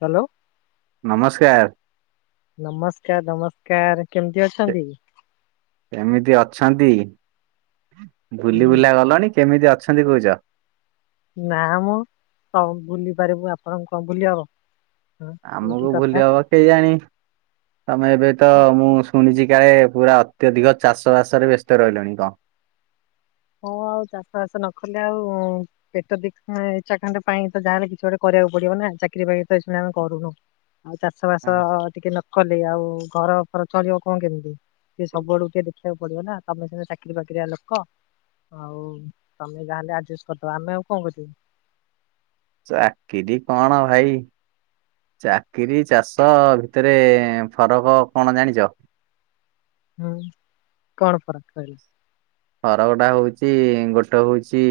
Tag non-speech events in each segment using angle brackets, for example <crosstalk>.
Hello ନମସ୍କାର ନମସ୍କାର ନମସ୍କାର କେମିତି ଅଛନ୍ତି? କେମିତି ଅଛନ୍ତି ବୁଲି ହୁଁ ବୁଲା ଗଲଣି କେମିତି ଅଛନ୍ତି କହୁଛ ନା ମୁଁ ସବୁ ଭୁଲି ପାରିବୁ ଆପଣଙ୍କୁ କଣ ଭୁଲି ହବ ହଁ ଏଇ କି ଆମକୁ କଥା ଭୁଲି ହବ କେ ଜାଣି ତମେ ଏବେ ତ ମୁଁ ଶୁଣିଛି କାଳେ ପୁରା ଅତ୍ୟଧିକ ଚାଷ ବାସରେ ବ୍ୟସ୍ତ ରହିଲଣି କଣ ହଁ ଆଉ ଚାଷ ବାସ ନ କଲେ ଆଉ ପେଟ ଦି କ୍ ମାନେଚାକଣ୍ଡ ପାଇଁ ତ ଯାହାଲେ କିଛି ଗୋଟେ କରିବାକୁ ପଡିବ ନା ଚାକିରି ବାକିରି ତ ଏ ଇ ଶୁନା ଆମେ କରୁନୁ ଆଉ ଚାଷ ବାସ ହଁ। ଟିକେ ନକଲେ ଆଉ ଘର ଫର ଚଳିବ କଣ କେମିତି ସେ ସବୁଆଡୁ ଟିକେ ଦେଖିବାକୁ ପଡିବ ନା ତମେ ସିନା ଚାକିରି ବାକିରିଆ ଲୋକ ହଉ ତମେ ଯା ହେଲେ ଆଡଜଷ୍ଟ କରିଦବ, ଆମେ ଆଉ କଣ କରିବୁ? ଚାକିରି କଣ ଭାଇ ଚାକିରୀ ଚାଷ ଭିତରେ ଫରକ କଣ ଜାଣିଛ? ହୁଁ କଣ ଫରକ କହିଲେ। ଫରକ ଟା ହଉଚି ଗୋଟା ହଉଛି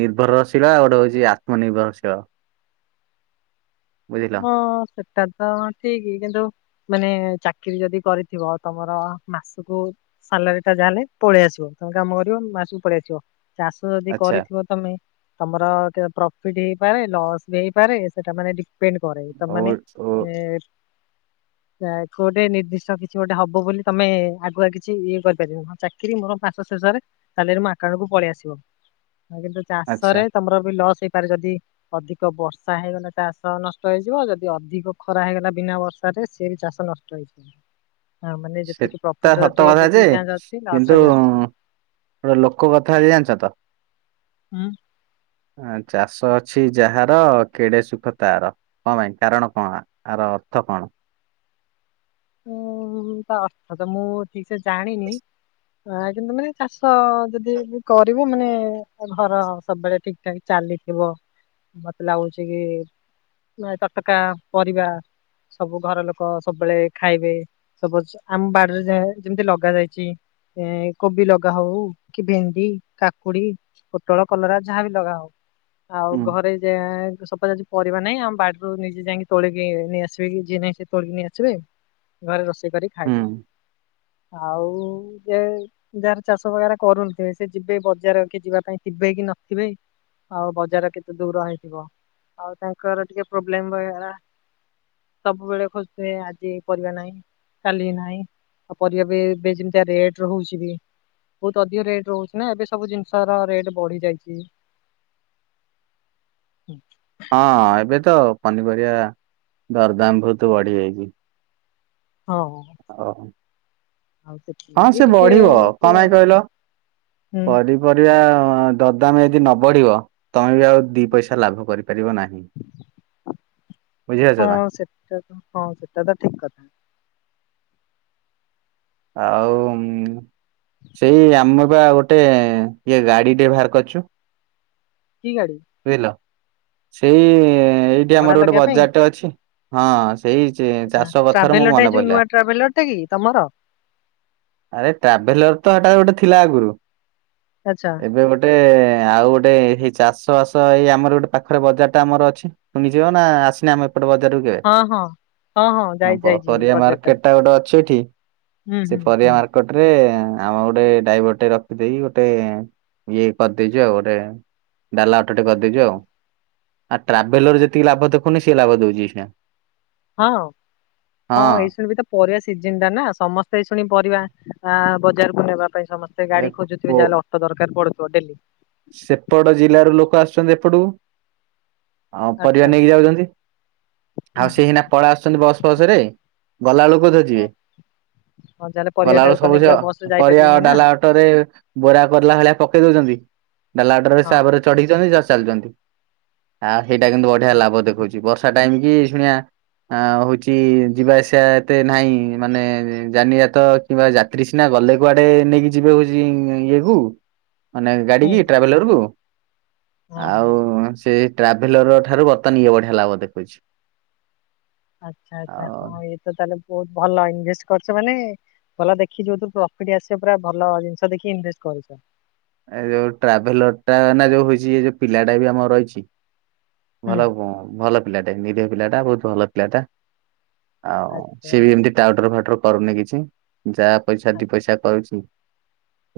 ନିର୍ଭରରଶୀଳ ଆଉ ଗୋଟେ ହଉଛି ଆତ୍ମନିର୍ଭରଶୀଳ। ବୁଝିଲ ହଁ ସେ ସେଟା ତ ଠିକ କିନ୍ତୁ ମାନେ ଚାକିରି ଯଦି କରିଥିବ ତମର ମାସକୁ ସାଲାରୀ ଟା ଯାହା ହେେଲେ ପଳେଇ ଆସିବ ତମେ କାମ କରିବ ମାସକୁ ପଳେଇ ଆସିବ, ଚାଷ ଯଦି ଆଚ୍ଛା କରିଥିବ ତମେ ତମର ପ୍ରଫିଟ ହେଇପାରେ ଲସ୍ ବି ହେଇପାରେ ସେଟା ମାନେ ଡିପେଣ୍ଡ କରେ ତମ ଓ ମାନେ ଓ ଏ ଗୋଟେ ନିର୍ଦ୍ଦିଷ୍ଟ କିଛି ଗୋଟେ ହବ ବୋଲି ତମେ ଆଗୁଆ କିଛି ଇଏ କରିପାରିବ ହଁ ଚା ଚାକିରି ମୋର ମାସ ଶେଷରେ ମୋ ଆକାଉଣ୍ଟ କୁ ପଳେଇ ଆସିବ, କିନ୍ତୁ ଚାଷ ଆଚ୍ଛା ରେ ତମର ବି ଲସ୍ ହେଇପାରେ ଯଦି ଅଧିକ ବର୍ଷା ହେଇଗଲେ ଚାଷ ସ ନଷ୍ଟ ହେଇଯିବ ଯଦି ଅଧିକ ଖରା ହେଇଗଲା ବିନା ବର୍ଷାରେ ସିଏ ବି ଚାଷ ନଷ୍ଟ ହେଇଯିବ। ହଁ ମାନେ ଯେତିକି ସେଟା ପ୍ରଫିଟର ସତ ଟିକେ କଥା ଯେ ଯେତିକି ଚାନ୍ସ ଅଛି ଲସ କିନ୍ତୁ ର ବି ଅଛି। ଗୋଟେ ଲୋକ କଥା ହେ ଜାଣିଛ ତ? ହୁଁ। ଚାଷ ଅଛି ଯାହାର କେଡେ ସୁଖ ତାର। କଣ ପାଇଁ କାରଣ କଣ ଆର ଅର୍ଥ କଣ? ଉ ତା ଅର୍ଥ ତ ମୁଁ ଠିକ ସେ ଜାଣିନି। ଆ କିନ୍ତୁ ମାନେ ଚାଷ ଯଦି କରିବୁ ମାନେ ଘର ସବୁବେଳେ ଠିକ ଚାଲିଥିବ, ମତେ ଲାଗୁଛି କି ନ ତଟକା ପରିବା ସବୁ ଘର ଲୋକ ସବୁବେଳେ ଖାଇବେ, ସପୋଜ୍ ଆମ ବାଡିରେ ଯାହା ଯେମତି ଲଗାଯାଇଛି। ଏ କୋବି ଲଗା ହଉ କି ଭେଣ୍ଡି କାକୁଡି। ପୋଟଳ କଲରା ଯାହାବି ଲଗା ହଉ। ଆଉ ହୁଁ ଘରେ ଯେ ସପୋଜ୍ ଆଜି ପରିବା ନାହିଁ, ଆମ ବାଡିରୁ ନିଜେ ଯାଇକି ତୋଳିକି ନେଇ ଆସିବେ କି ଯିଏ ନାହିଁ ସେ ତୋଳିକି ନେଇ ଆସିବେ। ଘରେ ରୋଷେଇ କରି ହୁଁ। ଖାଇବେ, ଆଉ ଯେ ଯାହାର ଚାଷ ବଗାରା କରୁନଥିବେ ସେ ଯିବେ ବଜାର କିଏ ଯିବା ପାଇଁ ଥିବେ କି ନଥିବେ। ଆଉ ବଜାର କେତେ ଦୂର ହେଇଥିବ, ଆଉ ତାଙ୍କର ଟିକେ ପ୍ରୋବ୍ଲେମ୍ ବଗେରା ସବୁବେଳେ ଖୋଜୁଥିବେ ଆଜି ପରିବା ନାହିଁ, କାଲି ନାହିଁ ଆଉ ପରିବା ବି ଏବେ ଯେମିତିଆ ରେଟ ହଉଛି ବି ବହୁତ ଅଧିକ ରେଟ୍ ରହୁଛି ନା ଏବେ ସବୁ ଜିନିଷର ରେଟ୍ ବଢି ଯାଇଛି। ହଁ ଏବେ ତ ପନିପରିବା ଦରଦାମ ବହୁତ ବଢି ଯାଇଛି। ହଉ। ଓହୋ। ହଁ ସେଥିଲାଗି ସେ ଟିକେ ବଢିବ, ଏମିତି କଣ ଆଉ ପାଇଁ କହିଲ, ହୁଁ ପରି ପରିବା ଦରଦାମ ଯଦି ନ ବଢିବ ତମେ ବି ଆଉ ଦି ପଇସା ଲାଭ କରିପାରିବ ନାହିଁ। ବୁଝିପାରୁଛ ନା ହଁ ସେଟା ତ ହଁ ସେଟା ତ ଠିକ୍ କଥା। ଆଉ ଉଁ ସେଇ ଆମର ବା ଗୋଟେ ଇଏ ଗାଡିଡେ ବାହାର କରିଛୁ। କି ଗାଡି? ବୁଝିଲ, ସେଇ ଏଇଠି ଭଡା ଆମର ଗୋଟେ ଲଗେଇବା ପାଇଁ ବଜାରଟେ ଅଛି। ହଁ ସେଇ ଚ୍-ଚାଷ କଥାରୁ ମୋର ମନେ ପଡିଲା। ଏଟା କି ତମର? ଆରେ ଟ୍ରାଭେଲର ତ ଏଟା ଗୋଟେ ଥିଲା ଆଗରୁ। ଆଚ୍ଛା। ଏବେ ଗୋଟେ ଆଉ ଗୋଟେ ଏଇ ଚାଷ ବାସ ଏଇ ଆମର ଗୋଟେ ପାଖରେ ବଜାରଟା ଆମର ଅଛି। ପୁଣି ଯିବ ନା ଆସିନ ଆମ ପଟ ବଜାରକୁ କେବେ ହଁ ହଁ ହଁ ହଁ ଯାଇ ଆ ପ ଯାଇଛି ପରିବା ବଜାର ଟା ମାର୍କେଟଟା ଗୋଟେ ଅଛି ଏଠି। ହୁଁ ସେ ହୁଁ ପରିବା ହୁଁ ମାର୍କଟ୍ ଟ୍ରେ ଆମେ ଗୋଟେ ଡାଇଭରଟେ ରଖିଦେଇି ଗୋଟେ ଇଏ କରିଦେଇଛୁ। ଆଉ ଗୋଟେ ଡଲା ଅଟୋଟେ କରିଦେଇଛୁ ଆଉ। ଆ ଟ୍ରାଭେଲର ଆ- ଯେତିକି ଲାଭ ଦେଖୁନି ସେ ଲାଭ ଦଉଛି ଏଇକ୍ଷିଣା। ହଁ ହଁ ଏଇ ସୂଣି ବି ତ ପରିବା ସିଜିନଟା ନା? ସମସ୍ତେ ଏଇ ଶୁଣି ପରିବା ଆ ବଜାରକୁ ନେବା ପାଇଁ ସମସ୍ତେ ଏ ଗାଡି ଖୋଜୁଥିବେ କୋ ଯାହାହେଲେ ଅ ଟ ଦରକାର ପଡୁଥିବ ଡେଲି। ସେପଟ ଜିଲ୍ଲାରୁ ଲୋକ ଆସୁଛନ୍ତି ଏପଟକୁ ଆଉ ଆଚ୍ଛା ପରିବା ନେଇକି ଯାଉଛନ୍ତି। ହୁଁ ଆଉ ସେ ହୁଁ। ହେଇନା ପଳେଇ ଆସୁଛନ୍ତି ବସ୍ ଫସରେ ଗଲାବେଳକୁ କୋଉଥିରେ ଅ, ଯିବେ? ହଁ ଯାହେଲେ ପରିବାଟାକୁ ତ ନେଇକି ଆଉ ବସ ରେ <unintelligible> ପରିବା ଯାଇପାରିବିନି ନା ଡାଲା ଅଟୋରେ ବୋରା କରିଲା ଭଳିଆ ପକେଇ ଦଉଛନ୍ତି। ଡାଲା ଅଟୋରେ ସା ହଁ ଉପରେ ଚଢ଼ୁଛନ୍ତି ଯା ଚାଲିଛନ୍ତି ଆ ହେଇଟା କିନ୍ତୁ ବଢିଆ ସେ- ଲାଭ ଦେଖଉଛି। ବର୍ଷ ସା ଟାଇମ କି ଶୁଣିବା ଆ ହଉଛି ଯିବା ଆସିବା ଏତେ ନାହିଁ ମାନେ ଜାନିଯାତ କିମ୍ବା ଯାତ୍ରୀ ସିନା ଗଲେ କୁଆଡେ ନେଇକି ଯିଵେ ହଉଛି ଇଏକୁ। ମାନେ ହୁଁ ଗାଡିକି ଟ୍ରାଭେଲରକୁ। ହଁ ହଁ। ଆଉ ସେ ଟ୍ରାଭେଲର ଠାରୁ ବର୍ତମାନ ଇଏ ବଢିଆ ଲାଭ ଦେଖଉଛି। ଆଚ୍ଛା ଆଚ୍ଛା ଆଉ ହଁ ଇଏ ତ ତାହେଲେ ବହୁତ ଭଲ ଇନଭେଷ୍ଟ କରିଛ ମାନେ ଭଲ ଦେଖି ଯୋଉଥିରୁ ପ୍ରଫିଟ୍ ଆସିବ ପୁରା ଭଲ ଜିନିଷ ଦେଖି ଇନଭେଷ୍ଟ କରିଛ। ଏ ଯୋଉ ଟ୍ରାଭେଲରଟା ନା ଯୋଉ ହଉଛି ଯୋଉ ପିଲାଟା ବି ଆମର ରହିଛି ହୁଁ ଭଲ ଭଲ ପିଲାଟା ନିରହ ପିଲାଟା ବହୁତ ଭଲ ପିଲାଟା। ଆଉ ଆଚ୍ଛା ସିଏ ବି ଏମିତି ଟାଉଟର ଫାଉଟର କରୁନି କିଛି। ଯାହା ପଇସା ଆଚ୍ଛା ଦି ପଇସା କରୁଛି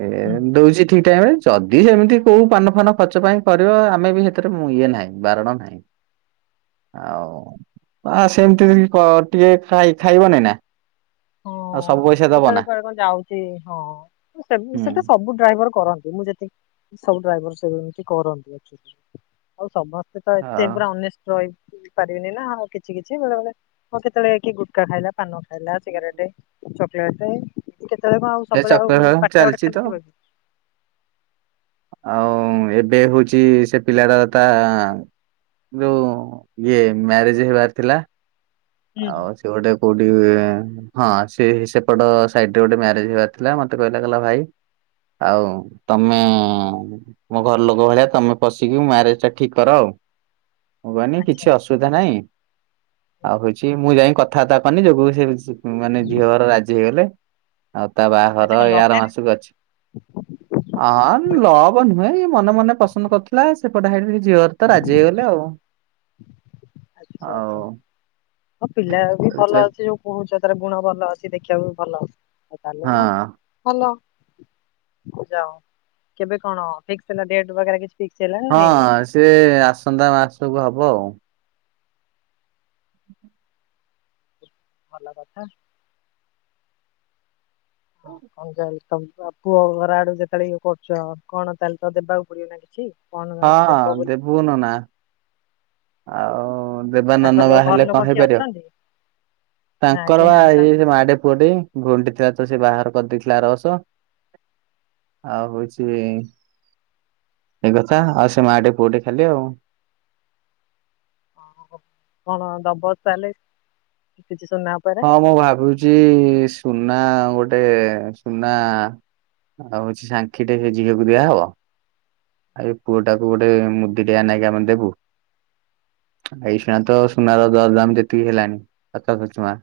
ଏ ହୁଁ। ଦଉଛି। ଠିକ୍ ଟାଇମ୍ରେ ଯଦି ସେମିତି କେଉଁ ପାନ ଫାନ ଖର୍ଚ୍ଚ କଜାପାଇଁ କରିବ ଆମେ ବି ସେଥିରେ ଇଏ ନାହିଁ ବାରଣ ନାହିଁ। ଆଉ ଆ ସେମତି ଟିକେ ଖାଇ ଖାଇବନି ନା? ଆଉ ହଁ ସବୁ ପଇସା ଦବ କେତେବେଳେ ନା ବଳେ କଣ ଯାଉଛି ହଁ ହୁଁ। ସେଟା ସବୁ ଡ୍ରାଇଭର କରନ୍ତି। ମୁଁ ଯେ ସବୁ ଡ୍ରାଇଭର ସବୁ ଏମିତି କରନ୍ତି। ଆଉ ସମସ୍ତେ ତ ଏତେ ହଉ ପୁରା ଅନ ରହି ପାରିବିନି ନା ଆଉ କିଛି କିଛି ବେଳେବେେଳେ ହଉ କେତେବେଳେକି ଗୁଟକା ଖାଇଲା ପାନ ଖାଇଲା ସିଗରେଟ ଚକଲେଟ କେତେବେଳେ କଣ ଆଉ ସେ ସବୁବେଳେ ଆଉ ଚକ୍ର ପାଟିତା ବାଟ ଚାଲିଛି ଖାଲି ତ ଥିବ କୀ? ଆଉ ଏବେ ହଉଛି ସେ ପିଲାଟା ତା ଯୋଉ ଇଏ ମ୍ୟାରେଜ ହେବାର ଥିଲା। ହୁଁ ହୁଁ ଆଉ ସେ ଗୋଟେ କୋଉଠି ହଁ ସେ ସେପଟ ସାଇରେ ଗୋଟେ ମ୍ୟାରେଜ ହେବାର ଥିଲା ମତେ କହିଲା କଲା ଭାଇ ଆଉ ତମେ ମୋ ଘର ଲୋକ ଭଳିଆ ତମେ ପଶିକି ମ୍ୟାରେଜ ଟା ଠିକ୍ କର ଆଉ। ହବନି ଆଚ୍ଛା କିଛି ଅସୁବିଧା ନହିଁ। ଆଉ ହଉଛି ମୁଁ ଯାଇ କଥାବାର୍ତ୍ତା କନି ଯୋଉ ସେ ମାନେ ଝିଅ ଘର ରାଜି ହେଇଗଲେ। ଆଉ ତା ଆଚ୍ଛା ବାହାଘର କଣ ଏଇ ଲଭ୍ ଆର ମ୍ୟାରେଜ ମାସକୁ ଅଛି। ହଁ ଲଭ ନୁହେଁ ମନେ ମନେ ପସନ୍ଦ କରିୁଥିଲା ସେପଟେ <unintelligible> ଝିଅରେ ତ ରାଜି ହେଇଗଲେ ଆଉ। ଆଉ ହଉ ପିଲା ବି ଭଲ ଆଚ୍ଛା, ଅଛି ଯୋଉ କହୁଛ ତାର ଗୁଣ ଭଲ ଅଛି ଦେଖିବାକୁ ବି ଭଲ ଅଛି। ଆଉ ତାଲିିବ ହଁ ହାଲୋ <unintelligible> କେବେ କଣ ଫିକ୍ସି ହେଲ <unintelligible> ହଁ ସିଏ ଆସନ୍ତା ମାସକୁ ହବ ଆଉ। ଭଲ କଥ। କଣ କହିଲ ତମ ପୁଅ ଘର ଆଡୁ ଯେତେବେଳେ ଇଏ କରୁଛ କଣ ତାହେଲେ ତ ଦେବାକୁ ପଡିବ ନାଇ କି? କ <unintelligible> ହଁ ଦେବୁ ନନା। ଆଉ। ଦେବାନନ ବା ତାଙ୍କର ହେଲେ ଘର ଲୋକ କଣ କିଏ ହେଇପାରିବ ଅଛନ୍ତି ନା ତାଙ୍କର କେହି ବା ନାହାନ୍ତି ଏଇ ମାଢ଼େ ପୁଅଟେ। ଘୁଣ୍ଡି ଥିଲା ତ ସେ ବାହାହର କରିଦେଇଥିଲେ ଆର ବର୍ଷ। ଆଉ ହଉଛି। ଏଇ କଥା ଆଉ ସେ ମାଆ ଟେ ପୁଅ ଟେ ଖାଲି ଆଉ। ହ କଣ ଦବ ତାହେଲେ କିଛି ସୁନା ଉପରେ ହଁ ମୁଁ ଭାବୁଛି ସୁନା ଗୋଟେ ସୁନା। ଆଉ ହଉଛି ସାଙ୍ଖି ଟେ ସେ ଝିଅକୁ ଦିଆହବ। ଆଉ ଏ ପୁଅ ଟାକୁ ଗୋଟେ ମୁଦି ଟେ ଆ ନାଇଁ କି ଆମେ ଦେବୁ। ଏଇ ସୁୁଣା ତ ସୁନାର ଦର ଦାମ ଯେତିକି ହେଲଣି ହାତ ଚୁଚୁମା।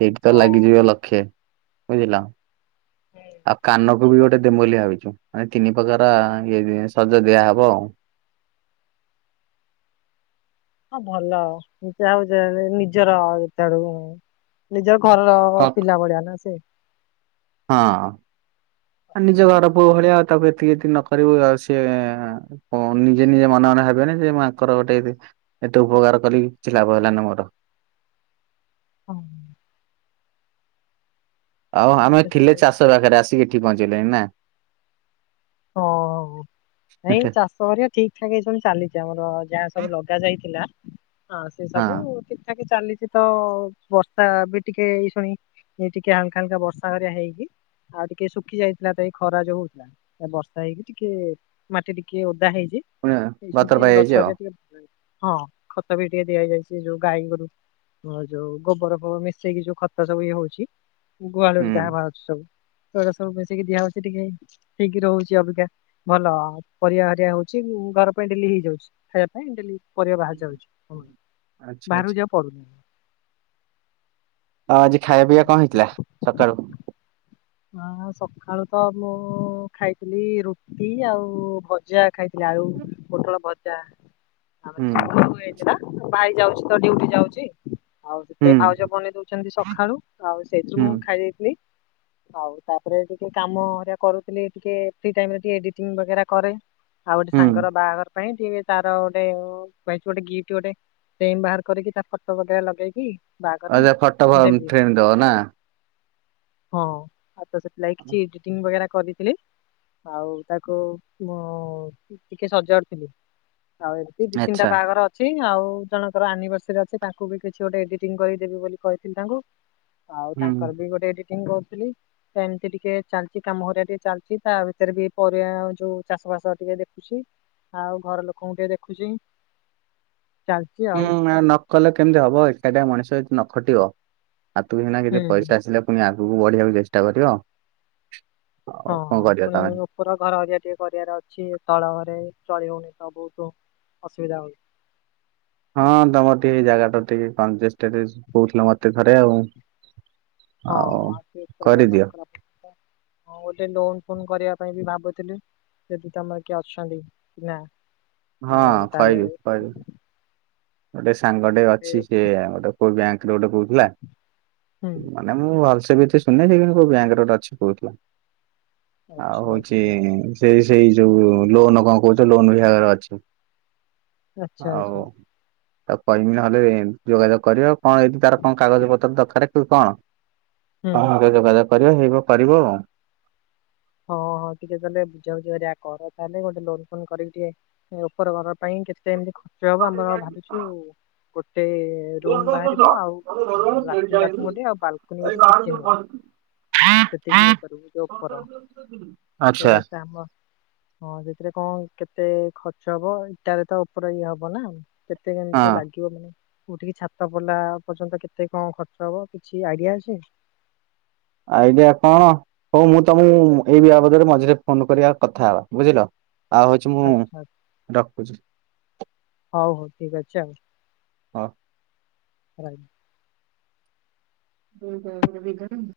ସେଇଠି ତ ଓ ଲାଗିଯିବ ଲକ୍ଷେ ବୁଝିଲ। ଆଉ କାନକୁ ବି ଗୋଟେ ଦେମୁ ବୋଲି ଭାବିଛୁ। ମାନେ ତିନି ପ୍ରକାର ଇଏ ସଜ ଦିଆହବ ଆଉ। ହଁ ଭଲ ଆଉ ଯାଉ ଯାହେଲେ ନିଜର <unintelligible> ନିଜ ଘରର କକ୍ ପିଲା ଭଳିଆ ନା ସେ। ହଁ ନିଜ ଘର ପୁଅ ଭଳିଆ ଆଉ ତାକୁ ଏତିକି ଏତି ନ କରିବୁ ଆଉ ସିଏ। ହଁ ନିଜେ ନିଜେ ମନେ ମନେ ଭବିବେନି ଯେ ମୁଁ ୟାଙ୍କର ଗୋଟେବି ଏତେ ଉପକାର କଲି କିଛି ଲାଭ ହେଲାନି ମୋର। ହଁ। ଆଉ ଆମେ ଠିକ ଅଛି ଥିଲେ ଚାଷ ପାଖରେ ଆସି ଏଠିକି ପହଞ୍ଚି ଗଲେଣି ନା। ହଁ ଆଉ ଏଇ ଚା ପରିବା ଠିକ ଠାକ ଏ ସବୁ ଚାଲିଛି ଆମର ଯାହା ସବୁ ଲଗା ଯାଇଥିଲା ସେ ସବୁ ହଁ ଠି ଏ କି ଚାଲିଚି ତ ବର୍ଷା ବି ଟିକେ ଏଇ ଶୁଣି। ଏ ଟିକେ ହାଲକା ହାଲକା ବର୍ଷା ହରିଆ ହେଇକି ଆଉ ଟିକେ ଶୁଖି ଯାଇଥିଲା ଏବେ ଏ ଖରା ଯୋଉ ହଉଥିଲା। ବର୍ଷା ହେଇକି ଟିକେ ମାଟି ଟିକେ ଓଦା ହେଇଚି। ପୁଣିଆ ବାତର ପାଇଯାଇଚି ଆଉ। ହଁ ଖତ ବି ଟିକେ ଦିଆ ହେଇଯାଇଚି ଯୋଉ ଗାଈ ଗୋରୁ। ହଁ ଯୋଉ ଗୋବର ଫୋବର ମିଶେଇକି ଯୋଉ ଖତ ସବୁ ଇଏ ହଉଚି। ଗୁହାଳୁରୁ ଯାହା ହୁଁ। ବାହାରୁଛି ସବୁ ସେଗୁଡା ସବୁ ମିଶିକି ଦିଆ ହଉଚି ଟିକେ ହେଇକି ରହୁଚି ଅବିକା। ଭଲ ଆଉ ପରିବା ହରିଆ ହଉଚି ଘର ପାଇଁ ଡେଲି ହେଇଯାଉଚି ଖାଇବା ପାଇଁ ଡେଲି। ପରିବା ବାହାରି ଯାଉଚି ଓ ଆଚ୍ଛା ଆଚ୍ଛା ବାହାରକୁ ଯିବାକୁ ପଡୁନି। ଅ ଆଜି ଖାଇବା ପିଇବା କଣ ହେଇଥିଲା ସକାଳୁ? ହଁ ସଖାଳୁ ତ ମୁଁ ଖାଇଥିଲି ରୁଟି ଆଉ ଭଜା ଖାଇ ଲାଉ ପୋଟଳ ଭଜା ଆମର ହୁଁ ସବୁ ହୁଏ। ଏଲା ଭାଇ ଯାଉଚି ତ ଡିଉଟି ଯାଉଚି। ଆଉ ହୁଁ ସେଥିଲାଗି ଭାଉଜ ବନେଇ ଦଉଛନ୍ତି ସଖାଳୁ ଆଉ ସେଇଥିରୁ ହୁଁ ମୁଁ ଖାଇ ଦେଇଥିଲି। ଆଉ ତାପରେ ଟିକେ କାମ ହରିଆ କରୁଥିଲି ଟିକେ ଫ୍ରି ଟାଇମରେ ଟିକେ ଏଡିଟିଂ ବଗେରା କରେ। ଆଉ ଗୋଟେ ହୁଁ। ସାଙ୍ଗର ବାଆଘର ପାଇଁ ଟି ଟିକେ ତାର ଗୋଟେ କହିଚି ଗୋଟେ ଗିଫ୍ଟ ଗୋଟେ। ଫେମ୍ ବାହାର କରିକି ତାର ଫଟୋ ବଗେରା ଲଗେଇକି। ଅ ବାହାଘରରେ ସେ ଫଟୋ ଫ ଦେବି ଫେମ୍ ଦବ ନା। ହଁ ଆଉ ତ ସେଥିଲାଗି କିଛି ଏଡିଟିଂ ବଗେରା କରିଦେଲି। ଆଉ ତାକୁ ମୁଁ ଟିକେ ସଜାଡୁ ଥିଲି ଆଉ ଦି ତିନିଟା ଆଚ୍ଛା ବାଆଗର ଅ ଚି ଆଉ ଜଣଙ୍କର ଆନିଭର୍ସରୀ ଅଛି ତାଙ୍କୁ ବି କିଛି ଗୋଟେ ଏଡିଟିଂ କରିଦେବି ବୋଲି କହିଥିଲି ତାଙ୍କୁ। ଆଉ ହୁଁ। ତାଙ୍କର ବି ଗୋଟେ ଏଡିଟିଂ କରୁଥିଲି। ଏମିତି ଟିକେ ଚାଲିଚି କାମ ହରିଆ ଟିକେ ଚାଲିଚି ତା ଭିତରେ ବି ପରିବା ଯୋଉ ଚାଷ ବାସ ଟିକେ ଦେଖ ଚି ଆଉ ଘର ଲୋକଙ୍କୁ ଟିକେ ଦେଖୁଚି। ହୁଁ ନା ନକଲେ କେମିତି ହବ ଏକାଟିଆ ମଣିଷ ଯ ନ ଖଟିବ। ହାତ କୁ ସିନା କିଛି ହୁଁ। ପଇସା ଆସିଲେ ଫୁଣି ଆଗକୁ ବଢିବାକୁ ଚେଷ୍ଟା କରିବ। ଆଉ ହଁ କଣ କରିବା ପୁଣି ତମେ <unintelligible> ଉପର ଘର ହରିଆ ଟିକେ କରିବାର ଅଛି ତଳ ଘରେ ଚଳି ହଉନି ତ ବହୁତୁ ଅସୁବିଧା ହଉଚି। ହଁ ତମର ଟିକେ ଜାଗା ଟା ଟିକେ କଞ୍ଜଷ୍ଟେଡ କଉଥିଲ ମତେ ଥରେ ଆଉ। ହଁ ଆଉ ସେ ଉପର ଘର ନ କରିଦିଅ। କଲା ହଁ ଗୋଟେ ଲୋନ ଫୋନ୍ କରିଆ ପାଇଁ ବି ଭାବୁଥିଲି। ସେଠି ତମର କିଏ ଅଛନ୍ତି ନା? ହଁ ଆଉ ତାହେଲେ ଖହିବି କଇବି। ଗୋଟେ ସାଙ୍ଗ ଟେ ଏ ଅଛି ସେ ଗୋଟେ କୋଉ ବ୍ୟାଙ୍କରେ ଗୋଟେ କଉଥିଲା। ହୁଁ। ନ ମୁଁ ଭଲ ସେ ବି ତ ଶୁଣୁନି ସେ କୋଉ ବ୍ୟାଙ୍କରେ ଗୋଟେ ଅଛି କଉଥିଲା। ଆଉ ଆଚ୍ଛା ହଉଚି। ଆଚ୍ଛା ସେ ସେଇ ଯୋଉ ଲୋନ କଣ କହୁଚ ଲୋନ୍ ବିଭାଗରେ ଅଛି। ଆଚ୍ଛା ଆଉ ଆଚ୍ଛା। ତାକୁ କହିମି ନହେଲେ ଯୋଗାଯୋଗ କରିବ କଣ ଏଠି ତାର କଣ କାଗଜ ପତ୍ର ଦରକାର କି କଣ ହୁଁ। ତ ଯୋଗାଯୋଗ କରିଅ ହେଇବ କରିବ ଆଉ। ହଁ ହଁ ଟିକେ ତାହେଲେ ବୁଝା ବୁଝି ହରିଆ କର ତାହେଲେ ଗୋଟେ ଲୋନ ଫୋନ କରିକି ଟିକେ ଉପର ଘର ପାଇଁ କେତେ ଏମିତି ଖର୍ଚ୍ଚ ହବ ଆମର ଭାବିଚୁ ଗୋଟେ ଏ ରୁମ୍ ବାହାରୀବ ଆଉ ଲାଟିନ ବାଥରୁମ୍ ଗୋଟେ ଆଉ ବାଲକୁନି ଗୋଟେ କିଚେନ ଗୋଟେ। ସେତିକି ଇଏ କରିବୁ ଯ ଉପର। <unintelligible> ସେ ସାମ ହଁ ସେଥିରେ କଣ କେତେ ଖର୍ଚ୍ଚ ହବ ଇଟାରେ ତ ଉପରେ ଇଏ ହବ ନା। କେତେ କେମିତି ହଁ ଲାଗିବ ମାନେ ଉଠିକି ଛାତ ପଡିଲା ପର୍ଯ୍ୟନ୍ତ କେତେ କଣ ଖର୍ଚ୍ଚ ହବ କିଛି ଆଇଡିଆ ଅଛି। ଆଇଡିଆ କଣ? ହଉ ମୁଁ ତମକୁ ଏଇ ବିବାଦରେ ମଝିରେ ଫୋନ କରିବା କଥା ହେବା। ବୁଝିଲ? ଆଉ ହଉଚି ମୁଁ ଆଚ୍ଛା ରଖୁଚି। ହଉ ହଉ ଠିକ ଅଛି ଆଉ। ହଉ। ଆ <unintelligible>